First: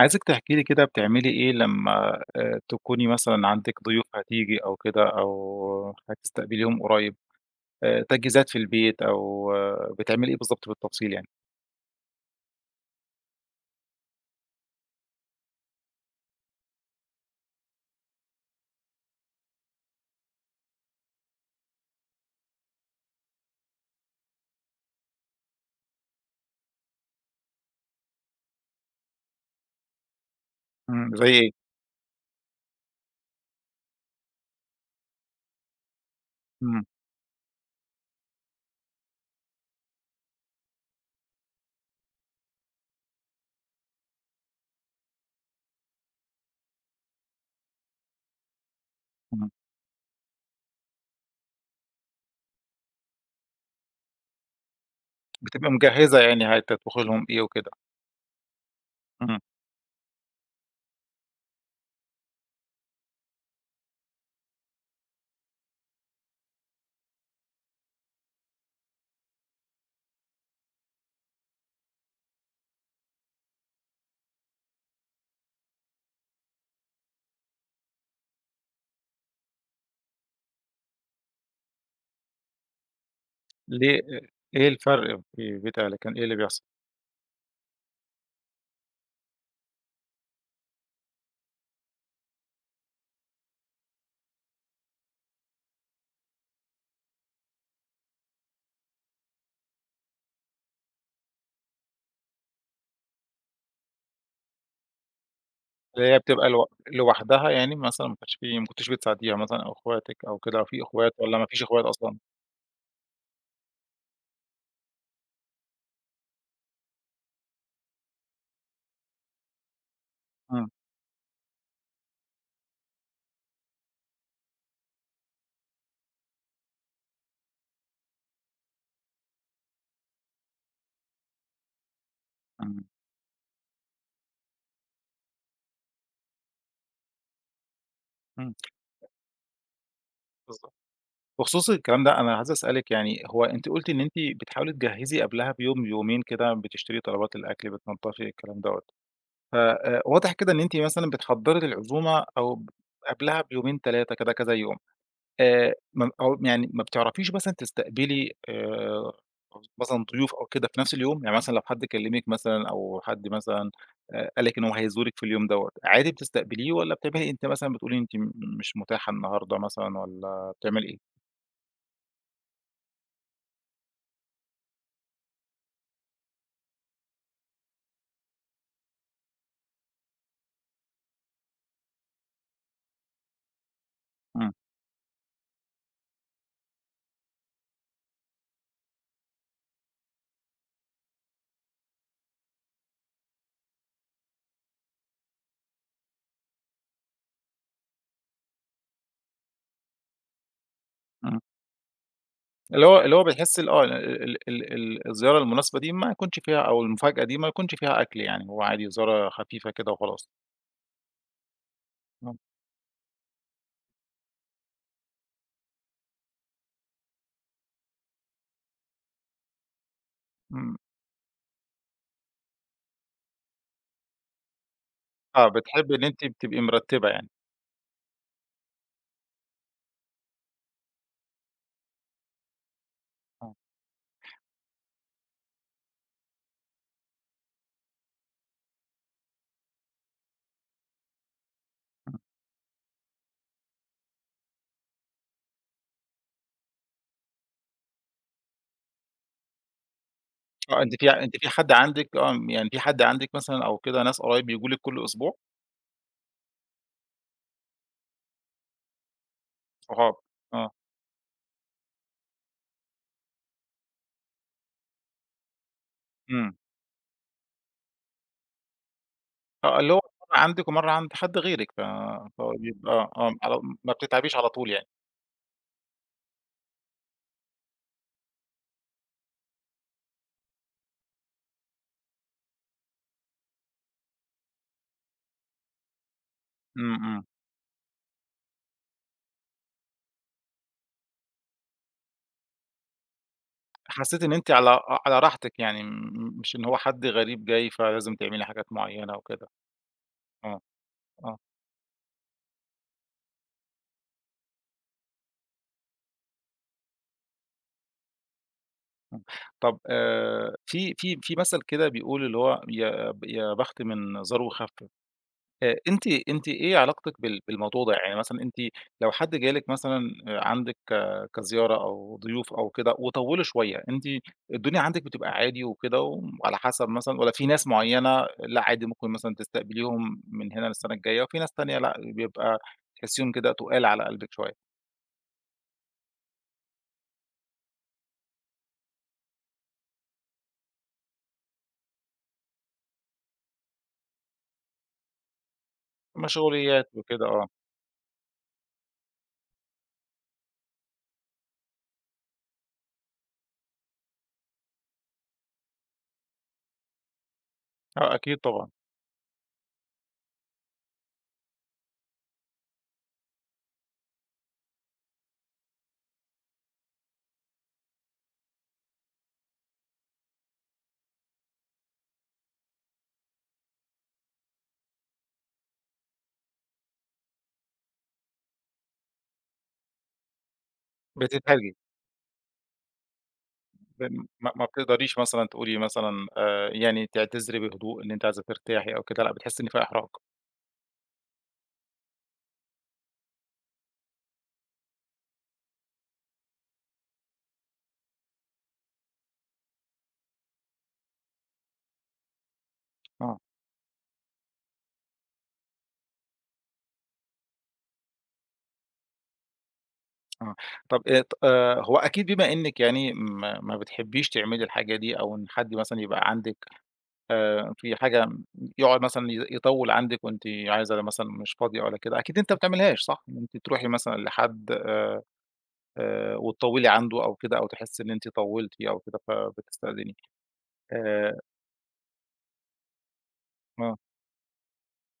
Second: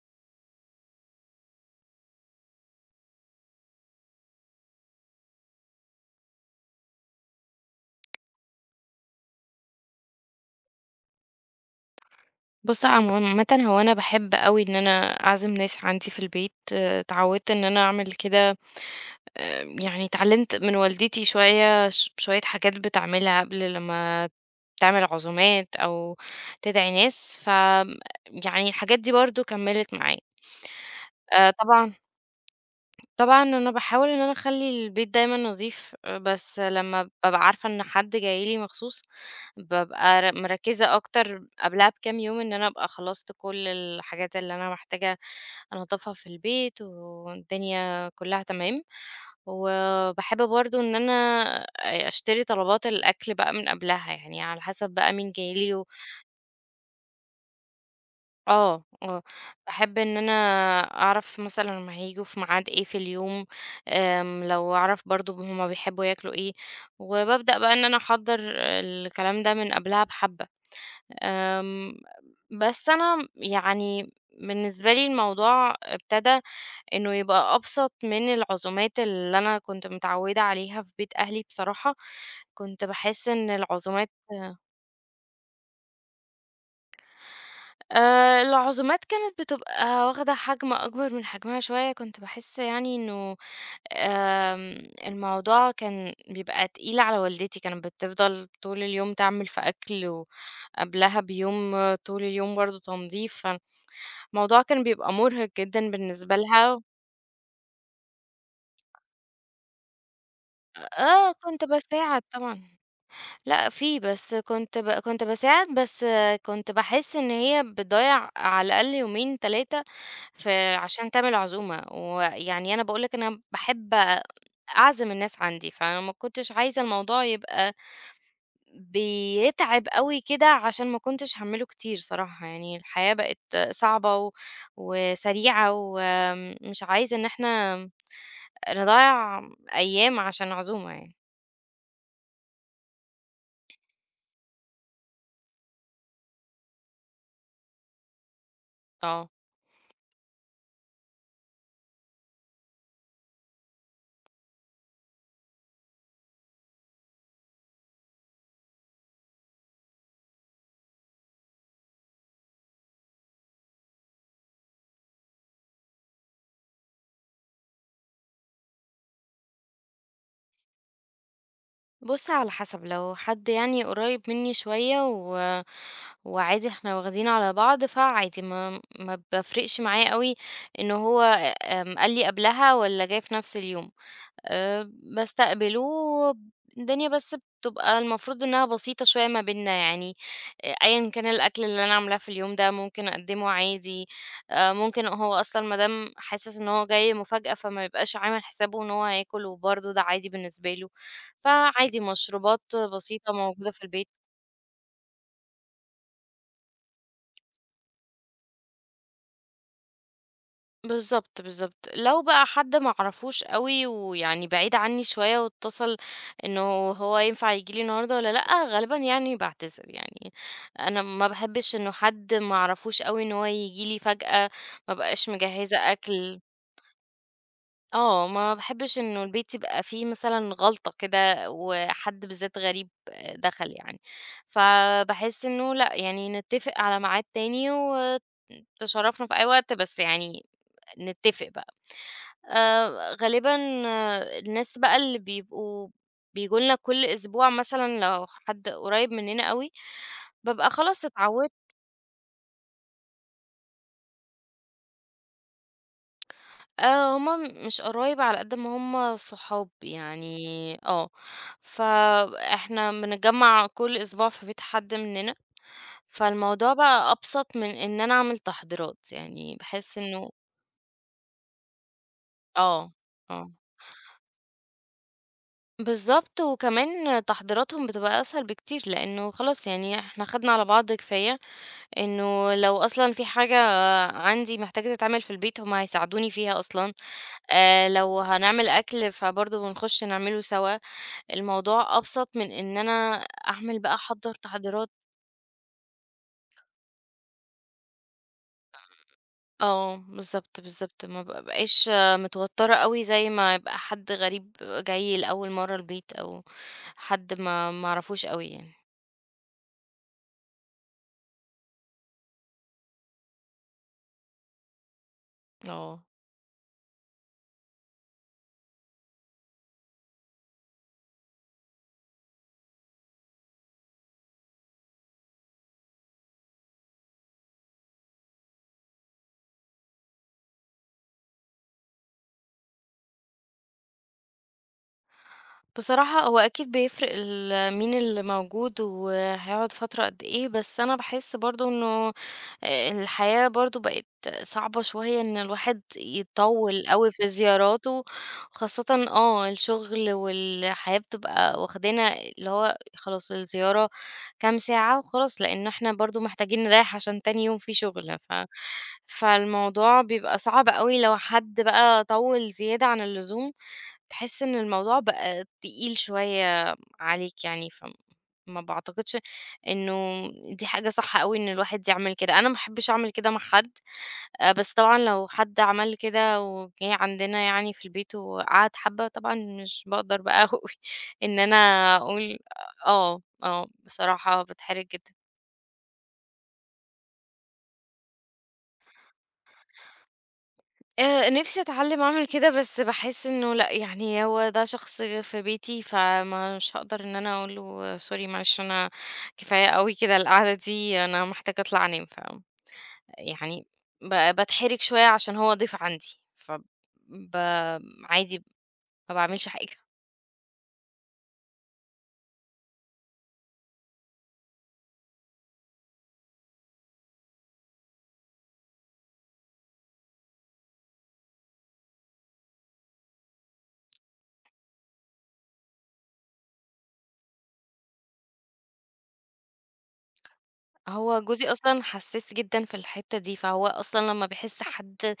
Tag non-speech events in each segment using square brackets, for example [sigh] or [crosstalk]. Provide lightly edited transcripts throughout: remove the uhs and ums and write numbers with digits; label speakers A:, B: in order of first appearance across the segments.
A: عايزِك تحكي لي كده بتعملي إيه لمّا تكوني مثلًا عندِك ضيوف هتيجي أو كده أو هتستقبليهم قريب، تجهيزات في البيت أو بتعملي إيه بالضبط بالتفصيل يعني؟
B: بُص، عمومًا هو أنا باحب أوي إن أنا أعزم ناس عندي في البيت. اتعودت إن أنا أعمل كده. يعني اتعلمت من والدتي شوية شوية حاجات بتعملها قبل لمّا تعمل عزومات أو تدعي ناس، يعني الحاجات دي برضه كمّلت معايا.
A: إمم، زي إيه؟
B: آآ طبعًا طبعًا أنا باحاول إن أنا أخلّي البيت دايمًا نضيف، بس
A: إمم،
B: لمّا بابقى عارفة إن حد جاي لي مخصوص، بابقى مركّزة أكتر قبلها بكام يوم إن أنا أبقى خلصت كل الحاجات اللي أنا محتاجة أنضّفها في البيت والدنيا كلّها تمام.
A: إمم،
B: وباحب برضه إن أنا أشتري طلبات الأكل بقى من قبلها، يعني على حسب بقى مين جاي
A: بتبقي
B: لي و
A: مجهّزة يعني هتطبخي لهم إيه وكده،
B: آه، آه،
A: إمم،
B: باحب إن أنا أعرف مثلًا هُم هييجوا في ميعاد إيه في اليوم. لو أعرف برضه هُم بيحبوا ياكلوا إيه، وبابدأ بقى إن أنا أحضّر الكلام ده من قبلها بحبة. آمم، بس أنا يعني بالنسبة لي الموضوع ابتدى إنه يبقى أبسط من العزومات اللي أنا كنت متعودة عليها في بيت أهلي بصراحة. كنت باحس إن
A: ليه إيه الفرق في بيت أهلِك، كان إيه اللي بيحصل؟
B: العزومات كانت بتبقى واخدة حجم أكبر من حجمها شوية. كنت باحس يعني إنه الموضوع كان بيبقى تقيل على والدتي، كانت بتفضل طول اليوم تعمل في أكل، وقبلها بيوم طول اليوم برضه تنضيف، فالموضوع كان بيبقى مرهق جدًا
A: اللي هي
B: بالنسبة
A: بتبقى لو
B: لها.
A: لوحدها يعني مثلًا ما كانش في ما كنتيش بتساعديها مثلًا أو أخواتِك أو كده، أو في أخوات
B: آه،
A: والّا ما فيش
B: كنت
A: أخوات أصلًا؟
B: باساعد طبعًا. لأ في، بس كنت باساعد، بس كنت باحس إن هي بتضيّع على الأقل يومين، 3
A: إمم،
B: فعشان تعمل عزومة. ويعني أنا باقول لك أنا باحب أعزم الناس عندي، فأنا ما كنتش عايزة الموضوع يبقى بيتعب أوي كده عشان ما كنتش هاعمله كتير صراحة. يعني
A: إمم،
B: الحياة بقت صعبة وسريعة ومش عايزة إن إحنا
A: إمم،
B: نضيّع أيام عشان
A: بالضبط.
B: عزومة يعني.
A: بخصوص الكلام ده أنا عايز أسألِك يعني هو أنتِ قُلتِ إن أنتِ بتحاولي تجهّزي قبلها بيوم، يومين كده بتشتري طلبات الأكل، بتنضّفي الكلام دوّة،
B: آه،
A: ف واضح كده إن أنتِ مثلًا بتحضّري العزومة أو ب قبلها بيومين، 3 كده كذا يوم، ما أو يعني ما بتعرفيش مثلًا تستقبلي مثلًا ضيوف أو كده في نفس اليوم؟ يعني مثلًا لو حد كلّمِك مثلًا أو حد مثلًا قال لِك إن هو هيزورِك في اليوم دوّة، عادي بتستقبليه والّا بتعملي إيه؟ أنتِ مثلًا بتقولي أنتِ مش متاحة النهارده مثلًا والّا بتعملي إيه؟
B: بُص على حسب، لو حد يعني قريب مني شوية وعادي إحنا واخدين على بعض، فعادي ما بافرقش معاه أوي إن هو قال لي قبلها والّا جاي في نفس اليوم.
A: إمم،
B: باستقبله. الدنيا بس بتبقى المفروض إنها بسيطة شوية ما بيننا يعني. أيًا كان الأكل اللي أنا عاملاه في اليوم ده ممكن أقدّمه عادي. ممكن هو أصلًا ما دام حاسس إن هو جاي مفاجأة فما يبقاش عامل حسابه إن هو هياكل وبرضه ده عادي بالنسبة له.
A: إمم.
B: فعادي مشروبات
A: اللي هو
B: بسيطة
A: بيحس ال
B: موجودة
A: آه،
B: في البيت.
A: ال ال ال الزيارة المناسبة دي ما يكونش فيها أو المفاجأة دي ما يكونش فيها أكل يعني، هو عادي زيارة خفيفة كده وخلاص.
B: بالضبط، بالضبط. لو
A: آه،
B: بقى حد ما أعرفوش أوي ويعني بعيد عنّي شوية واتصل إنه هو ينفع ييجي لي النهارده والّا لأ، غالبًا يعني باعتذر. يعني
A: إمم،
B: أنا ما باحبّش إنه حد ما أعرفوش أوي إن هو ييجي لي فجأة، ما أبقاش
A: آه،
B: مجهّزة
A: بتحبي إن أنتِ
B: أكل.
A: بتبقي مرتبة يعني،
B: ما باحبّش إنه البيت يبقى فيه مثلًا غلطة كده وحد بالذات غريب
A: آه،
B: دخل يعني. فباحس إنه لأ، يعني نتّفق على ميعاد تاني وتشرّفنا في أي وقت، بس يعني نتّفق بقى. غالبًا الناس بقى اللي بيبقوا بييجوا لنا كل أسبوع مثلًا لو حد قريب مننا أوي، بابقى
A: آه، أنتِ
B: خلاص
A: في أنتِ في
B: اتعودت.
A: حد عندِك، يعني في حد عندِك مثلًا أو كده ناس قرايب بييجوا لِك كل أسبوع؟
B: آه، هُم مش قرايب على قد ما هُم صحاب
A: صحاب، آه،
B: يعني. فإحنا بنتجمّع كل أسبوع في بيت حد مننا.
A: إمم،
B: فالموضوع بقى أبسط من إن أنا أعمل تحضيرات، يعني
A: آه، اللي
B: باحس
A: هو
B: إنه...
A: مرة عندِك ومرة عند حد غيرِك، فبيبقى
B: آه، آه.
A: على ما بتتعبيش على طول يعني،
B: بالضبط، وكمان تحضيراتهم بتبقى أسهل بكتير، لإنه خلاص يعني إحنا خدنا على بعض كفاية. إنه لو أصلًا في حاجة عندي محتاجة تتعمل في البيت هم هيساعدوني فيها
A: إمم،
B: أصلًا.
A: إمم،
B: لو هنعمل أكل فبرضه بنخش نعمله سوا. الموضوع أبسط من إن أنا أعمل بقى
A: حسيتِ إن
B: أحضّر
A: أنتِ على
B: تحضيرات.
A: راحتِك يعني، مش إن هو حد غريب جاي فلازم تعملي حاجات معينة وكده.
B: آه،
A: آه،
B: بالضبط، بالضبط. ما
A: آه،
B: بابقاش متوترة أوي زي ما يبقى حد غريب جاي لأول مرّة البيت أو حد ما أعرفوش أوي يعني.
A: آه. طب في مثل كده بيقول اللي هو يا بخت من زار وخَفّف،
B: آه.
A: أنتِ إيه علاقتِك بالموضوع ده؟ يعني مثلًا أنتِ لو حد جه لِك مثلًا آه، عندِك كزيارة أو ضيوف أو كده وطوّلوا شوية، أنتِ الدنيا عندِك بتبقى عادي وكده وعلى حسب مثلًا والّا في ناس معيّنة لأ عادي ممكن مثلًا تستقبليهم من هنا للسنة الجاية وفي ناس تانية لأ، بيبقى تحسّيهم كده تُقال على قلبِك شوية،
B: بصراحة هو أكيد بيفرق مين اللي موجود وهيقعد فترة قد إيه. بس أنا بحس برضو إنه الحياة برضو بقت صعبة شوية إن الواحد يطول
A: مشغوليات
B: قوي
A: وكده
B: في
A: آه،
B: زياراته. خاصة الشغل والحياة بتبقى واخدانا اللي هو خلاص الزيارة كام ساعة وخلاص لأن احنا برضو محتاجين نريح عشان تاني يوم في
A: آه
B: شغل
A: أكيد طبعًا،
B: فالموضوع بيبقى صعب قوي لو حد بقى طول زيادة عن اللزوم تحس إن الموضوع بقى تقيل شوية عليك يعني. فما باعتقدش إنه دي حاجة صح أوي إن الواحد يعمل كده. أنا ما باحبش أعمل كده مع حد. بس طبعًا لو حد عمل كده وجِه عندنا يعني في البيت وقعد حبة، طبعًا مش باقدر بقى [laughs] أوي إن أنا
A: بتتحرجي.
B: أقول... آه، آه،
A: م
B: بصراحة
A: ما ما
B: باتحرج جدًا.
A: بتقدريش مثلًا تقولي مثلًا يعني تعتذري بهدوء إن أنتِ عايزة ترتاحي أو كده، لأ بتحسي إن في إحراج.
B: نِفْسي أتعلّم أعمل كده. بس باحس إنه لأ، يعني هو ده شخص في بيتي، فمش هاقدر إن أنا أقول له sorry معلش أنا كفاية أوي كده القعدة دي، أنا محتاجة أطلع أنام. ف
A: آه،
B: يعني باتحرج شوية عشان هو ضيف عندي، ف ب عادي ما باعملش حاجة.
A: آه. طب ط هو أكيد بما إنِّك يعني ما بتحبيش تعملي الحاجة دي أو إن حد مثلًا يبقى عندِك في حاجة يقعد مثلًا يطوّل عندِك وأنتِ عايزة مثلًا مش فاضية ولا كده، أكيد أنتِ ما بتعمليهاش صح؟ إن أنتِ تروحي مثلًا لحد وتطوّلي عنده أو كده أو تحسي إن أنتِ طوّلتِ أو كده فبتستأذنيه.
B: هو
A: آآ،
B: جوزي أصلًا حسّاس جدًا في الحتّة دي. فهو
A: آه،
B: أصلًا لمّا بيحس حد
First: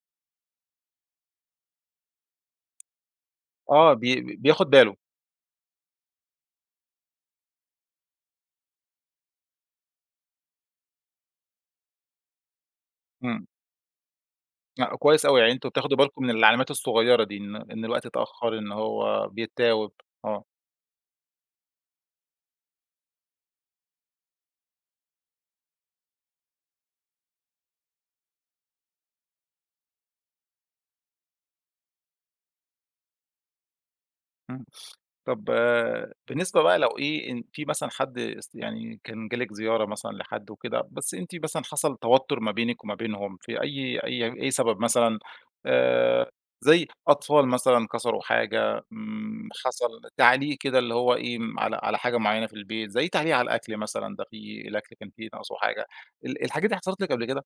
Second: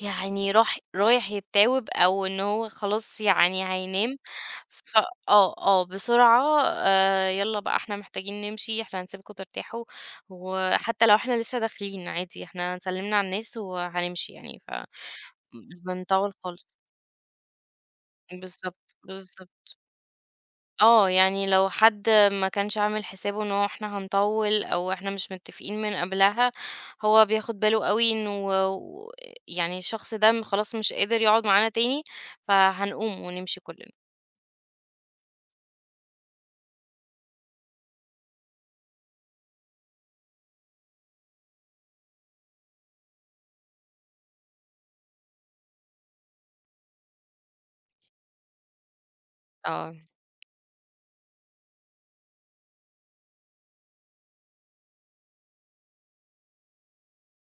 B: يعني رايح يتّاوب أو إن هو خلاص يعني
A: آه،
B: هينام.
A: بياخد باله.
B: ف آه، آه، بسرعة يالّا بقى إحنا محتاجين نمشي، إحنا هنسيبكم ترتاحوا. وحتّى لو إحنا لسه داخلين عادي، إحنا سلِّمنا على
A: إمم.
B: الناس وهنمشي يعني. ف
A: لأ، كويس أوي، يعني أنتم
B: مش
A: بتاخدوا بالكم من
B: بنطوّل خالص.
A: العلامات الصغيرة دي، إن الوقت اتأخر، إن
B: بالضبط،
A: هو
B: بالضبط.
A: بيتاوب، آه،
B: آه، يعني لو حد ما كانش عامل حسابه إنه إحنا هنطوّل أو إحنا مش متّفقين من قبلها، هو بياخد باله أوي إنه و يعني الشخص ده خلاص مش قادر يقعد معانا تاني. فهنقوم ونمشي كُلّنا.
A: إمم، طب بالنسبة بقى لو إيه، إن في مثلًا حد است يعني كان جه لِك زيارة مثلًا لحد وكده، بس أنتِ مثلًا حصل توتر ما بينِك وما بينهم في أي سبب مثلًا، آآ، زي أطفال مثلًا كسروا حاجة، إمم،
B: آه.
A: حصل تعليق كده اللي هو إيه، م على على حاجة معينة في البيت، زي تعليق على الأكل مثلًا، ده في الأكل كان فيه ناقصه حاجة، الحاجات دي حصلت لِك قبل كده؟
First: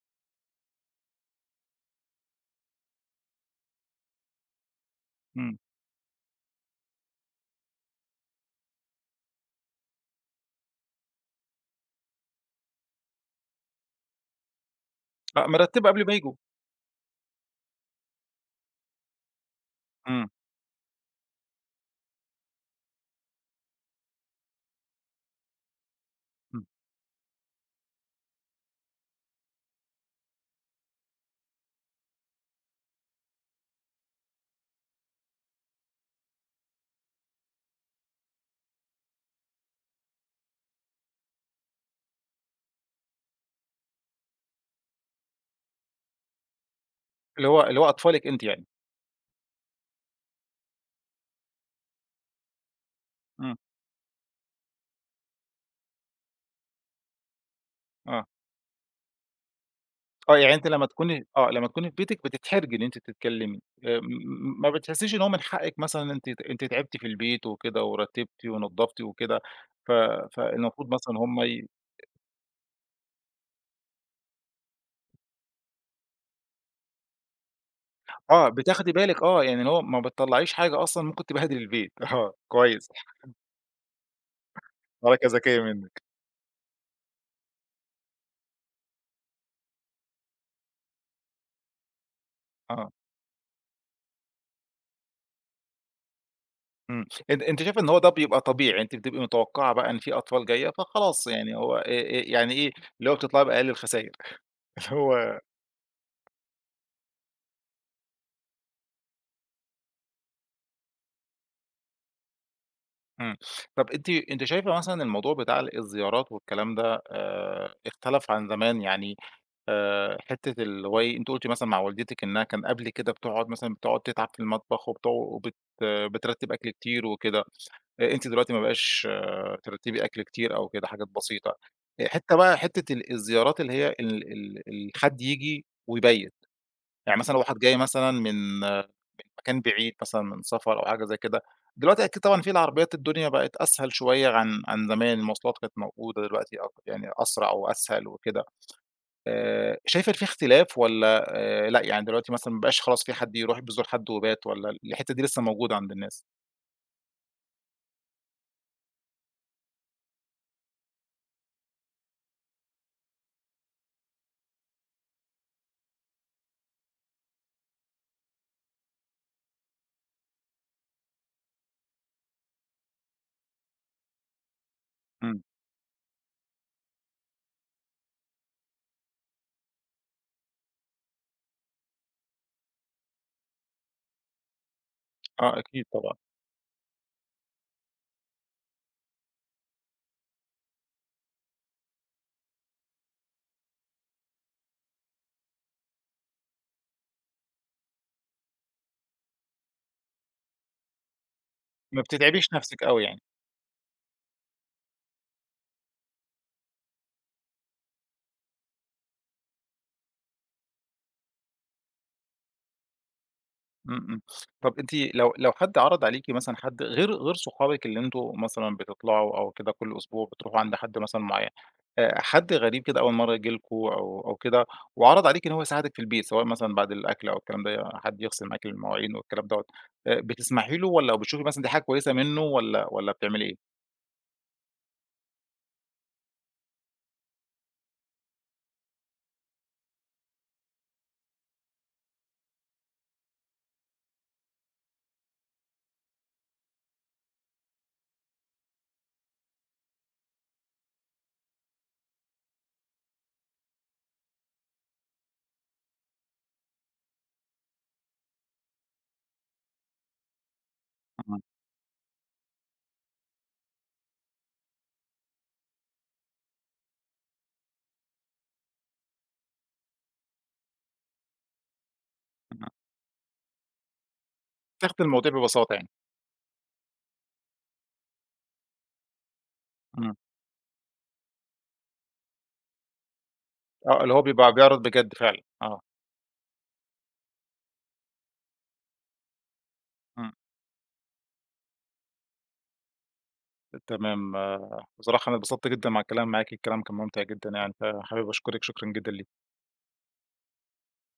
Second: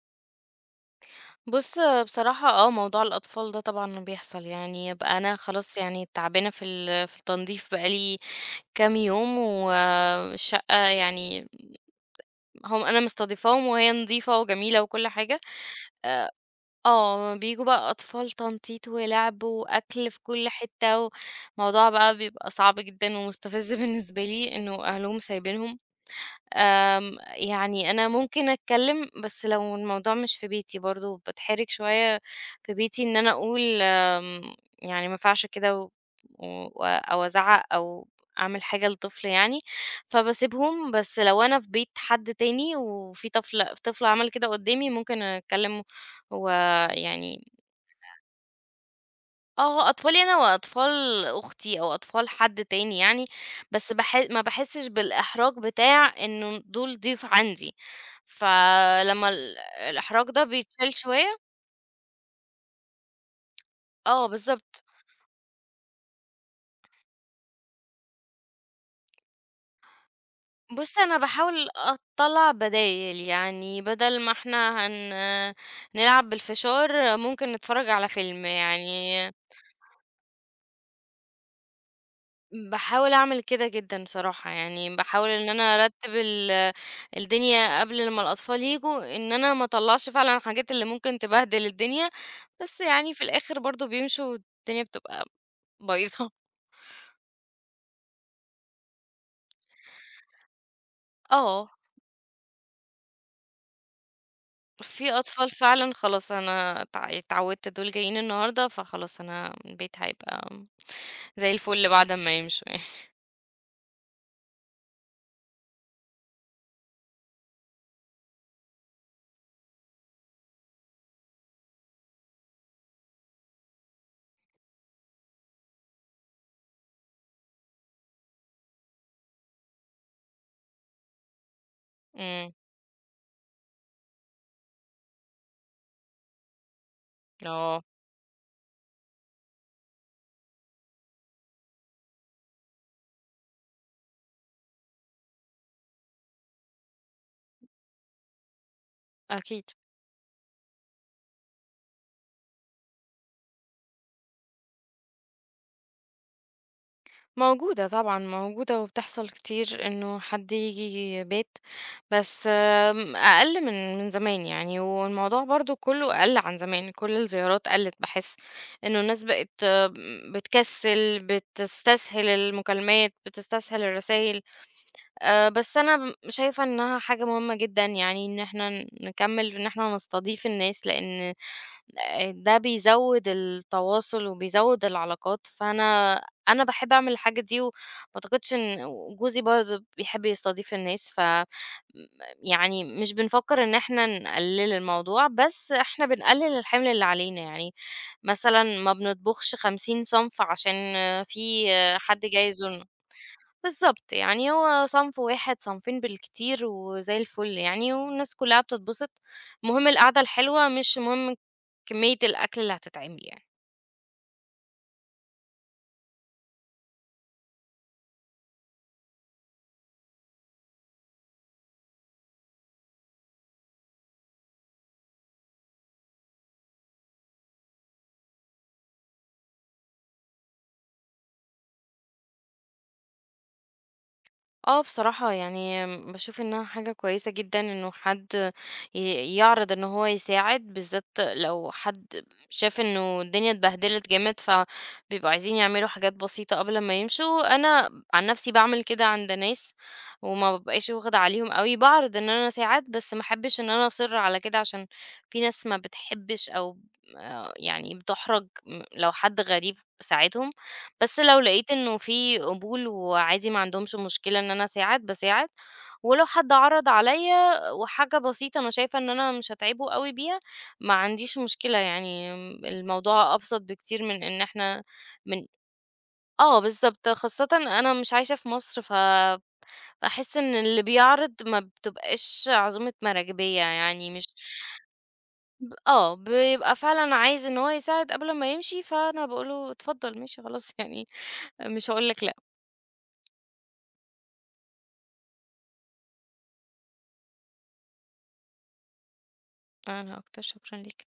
B: بُص بصراحة. موضوع الأطفال ده طبعًا بيحصل، يعني بقى أنا
A: إمم.
B: خلاص يعني تعبانة في التنضيف بقى لي كام يوم والشقة يعني هم أنا مستضيفاهم وهي نضيفة وجميلة وكل حاجة.
A: لأ، مرتّبة قبل ما
B: آه،
A: ييجوا.
B: آه، بييجوا بقى أطفال تنطيط ولعب وأكل في
A: إمم،
B: كل حتة. وموضوع بقى بيبقى صعب جدًا ومستفز [laughs] بالنسبة لي إنه أهلهم سايبينهم.
A: إمم.
B: يعني أنا ممكن أتكلّم، بس لو الموضوع مش في بيتي برضه باتحرج شوية. في بيتي إن أنا أقول يعني ما ينفعش كده و أو أزعّق أو أعمل حاجة لطفل يعني. فباسيبهم. بس لو أنا في بيت حد تاني وفي طفل عمل كده قدّامي ممكن أتكلّم
A: اللي
B: ويعني.
A: هو اللي هو أطفالِك أنتِ يعني.
B: آه، أطفالي أنا وأطفال أختي أو أطفال حد تاني يعني.
A: إمم،
B: بس ما باحسّش بالإحراج بتاع إنه دول ضيوف عندي،
A: آه،
B: فلمّا الإحراج
A: آه،
B: ده
A: يعني أنتِ لمّا
B: بيتشال
A: تكوني
B: شوية.
A: آه، لمّا تكوني في بيتِك بتتحرجي إن أنتِ تتكلمي، م
B: آه،
A: م ما
B: بالضبط.
A: بتحسّيش إن هو من حقِك مثلًا أنتِ تعبتِ في البيت وكده ورتّبتِ ونضّفتِ وكده، ف فالمفروض
B: بُص،
A: مثلًا
B: أنا
A: هُم ي
B: باحاول أطلّع بدايل، يعني بدل ما إحنا نلعب بالفشار ممكن نتفرّج على فيلم،
A: آه، بتاخدي
B: يعني
A: بالِك يعني اللي هو ما بتطلّعيش حاجة أصلًا ممكن تبهدل البيت. [laughs] آه، كويس،
B: باحاول أعمل كده جدًا صراحة. يعني
A: حركة
B: باحاول إن
A: ذكية
B: أنا
A: منِّك.
B: أرتّب الدنيا قبل ما الأطفال ييجوا، إن أنا ما اطلّعش فعلًا الحاجات اللي ممكن تبهدل الدنيا. بس
A: آه،
B: يعني في الآخر برضه بيمشوا والدنيا بتبقى بايظة.
A: إمم، أنتِ شايفة إن هو ده بيبقى طبيعي، يعني أنتِ بتبقي متوقّعة بقى إن في أطفال جاية، فخلاص يعني
B: آه،
A: هو يعني إيه، اللي هو بتطلعي بأقل الخسائر.
B: في
A: هو
B: أطفال فعلًا خلاص أنا اتعوّدت دول جايين النهارده، فخلاص أنا البيت هيبقى زي الفل بعد أمّا يمشوا يعني. [laughs]
A: إمم. طَب أنتِ شايفة مثلًا الموضوع بتاع الزيارات والكلام ده اختلف عن زمان؟ يعني حتّة اللي هو إيه، أنتِ قُلتِ مثلًا مع والدتِك إنّها كان قبل كده بتقعد مثلًا بتقعد تتعب في المطبخ وبت وبت بترتّب أكل كتير وكده، أنتِ دلوقتي ما بقاش ترتّبي أكل كتير أو كده حاجات بسيطة. حتّة
B: إمم،
A: بقى حتّة ال الزيارات اللي هي ال ال ال حد ييجي ويبيّت، يعني مثلًا واحد جاي
B: آه،
A: مثلًا من مكان بعيد مثلًا من سفر أو حاجة زي كده، دلوقتي أكيد طبعًا في العربيات الدنيا بقت أسهل شوية عن زمان، المواصلات كانت موجودة دلوقتي يعني أسرع وأسهل وكده،
B: أكيد.
A: شايفة إن في اختلاف والّا لأ يعني دلوقتي مثلًا ما بقاش خلاص في حد يروح بيزور حد وبات والّا الحتة دي لسه موجودة عند الناس؟
B: موجودة طبعًا، موجودة وبتحصل كتير إنه حد ييجي يبات. بس أقل من زمان يعني. والموضوع برضه كلّه قَل عن زمان، كل الزيارات قَلِّت باحس. إنه الناس بقت بتكسّل، بتستسهل المكالمات، بتستسهل الرسايل.
A: إمم،
B: بس أنا شايفة إنها حاجة مهمة جدًا يعني إن إحنا نكمّل إن إحنا نستضيف الناس، لإن ده بيزوّد التواصل وبيزوّد العلاقات.
A: آه أكيد طبعًا،
B: فأنا باحب أعمل الحاجة دي، وما أعتقدش إن وجوزي برضه بيحب يستضيف الناس. ف م يعني مش بنفكّر إن إحنا نقلّل الموضوع، بس إحنا بنقلّل الحِمل اللي علينا، يعني مثلًا ما بنطبخش 50 صنف عشان في
A: ما
B: حد جاي
A: بتتعبيش نفسِك
B: يزورنا.
A: أوي يعني.
B: بالضبط، يعني هو صنف واحد، صنفين بالكتير وزي الفل يعني، والناس كلّها بتتبسط. المهم القعدة الحلوة مش مهم كمية الأكل اللي هتتعمل يعني.
A: إمم، إمم. طب أنتِ لو حد عرض عليكِ مثلًا حد غير صحابِك اللي أنتم مثلًا بتطلعوا أو كده كل أسبوع بتروحوا عند حد مثلًا معيّن، حد غريب كده أول مرّة ييجي لكم أو كده وعرض عليكِ إن هو يساعدك في البيت، سواء مثلًا بعد الأكل أو الكلام ده، حد يغسل معاكِ المواعين والكلام دوّة، بتسمحي له والّا بتشوفي مثلًا دي حاجة كويسة منه والّا بتعملي إيه؟
B: اه، بصراحة يعني بشوف انها حاجة كويسة جدا انه حد يعرض ان هو يساعد. بالذات لو حد شاف انه الدنيا اتبهدلت جامد فبيبقوا عايزين يعملوا حاجات بسيطة قبل ما يمشوا. انا عن نفسي بعمل كده عند ناس وما ببقاش واخدة عليهم قوي، بعرض ان انا اساعد. بس ما احبش ان انا اصر على كده عشان في ناس ما بتحبش او يعني بتحرج لو حد غريب ساعدهم. بس
A: إمم،
B: لو لقيت إنه في قبول وعادي ما عندهمش مشكلة إن أنا أساعد، باساعد. ولو حد عرض عليّا وحاجة بسيطة أنا شايفة إن أنا مش هاتعبه أوي بيها، ما عنديش مشكلة يعني.
A: إمم.
B: الموضوع أبسط بكتير من إن إحنا
A: بتاخدي الموضوع
B: من
A: ببساطة يعني.
B: آه، بالضبط. خاصةً أنا مش عايشة في مصر، فباحس
A: إمم.
B: إن اللي بيعرض ما بتبقاش عزومة مراكبية
A: آه،
B: يعني.
A: اللي هو
B: مش
A: بيبقى بيعرض بجد فعلًا.
B: ب
A: آه.
B: آه، بيبقى فعلًا عايز إن هو يساعد قبل ما يمشي، فأنا باقول له اتفضل
A: إمم.
B: ماشي خلاص [laughs] يعني مش هاقول لك لأ.
A: تمام. بصراحة أنا اتبسطت جدًا مع الكلام معاكِ، الكلام كان ممتع جدًا يعني، فحابب أشكرِك شكرًا جدًا ليكِ.
B: أنا أكتر، شكرًا ليك.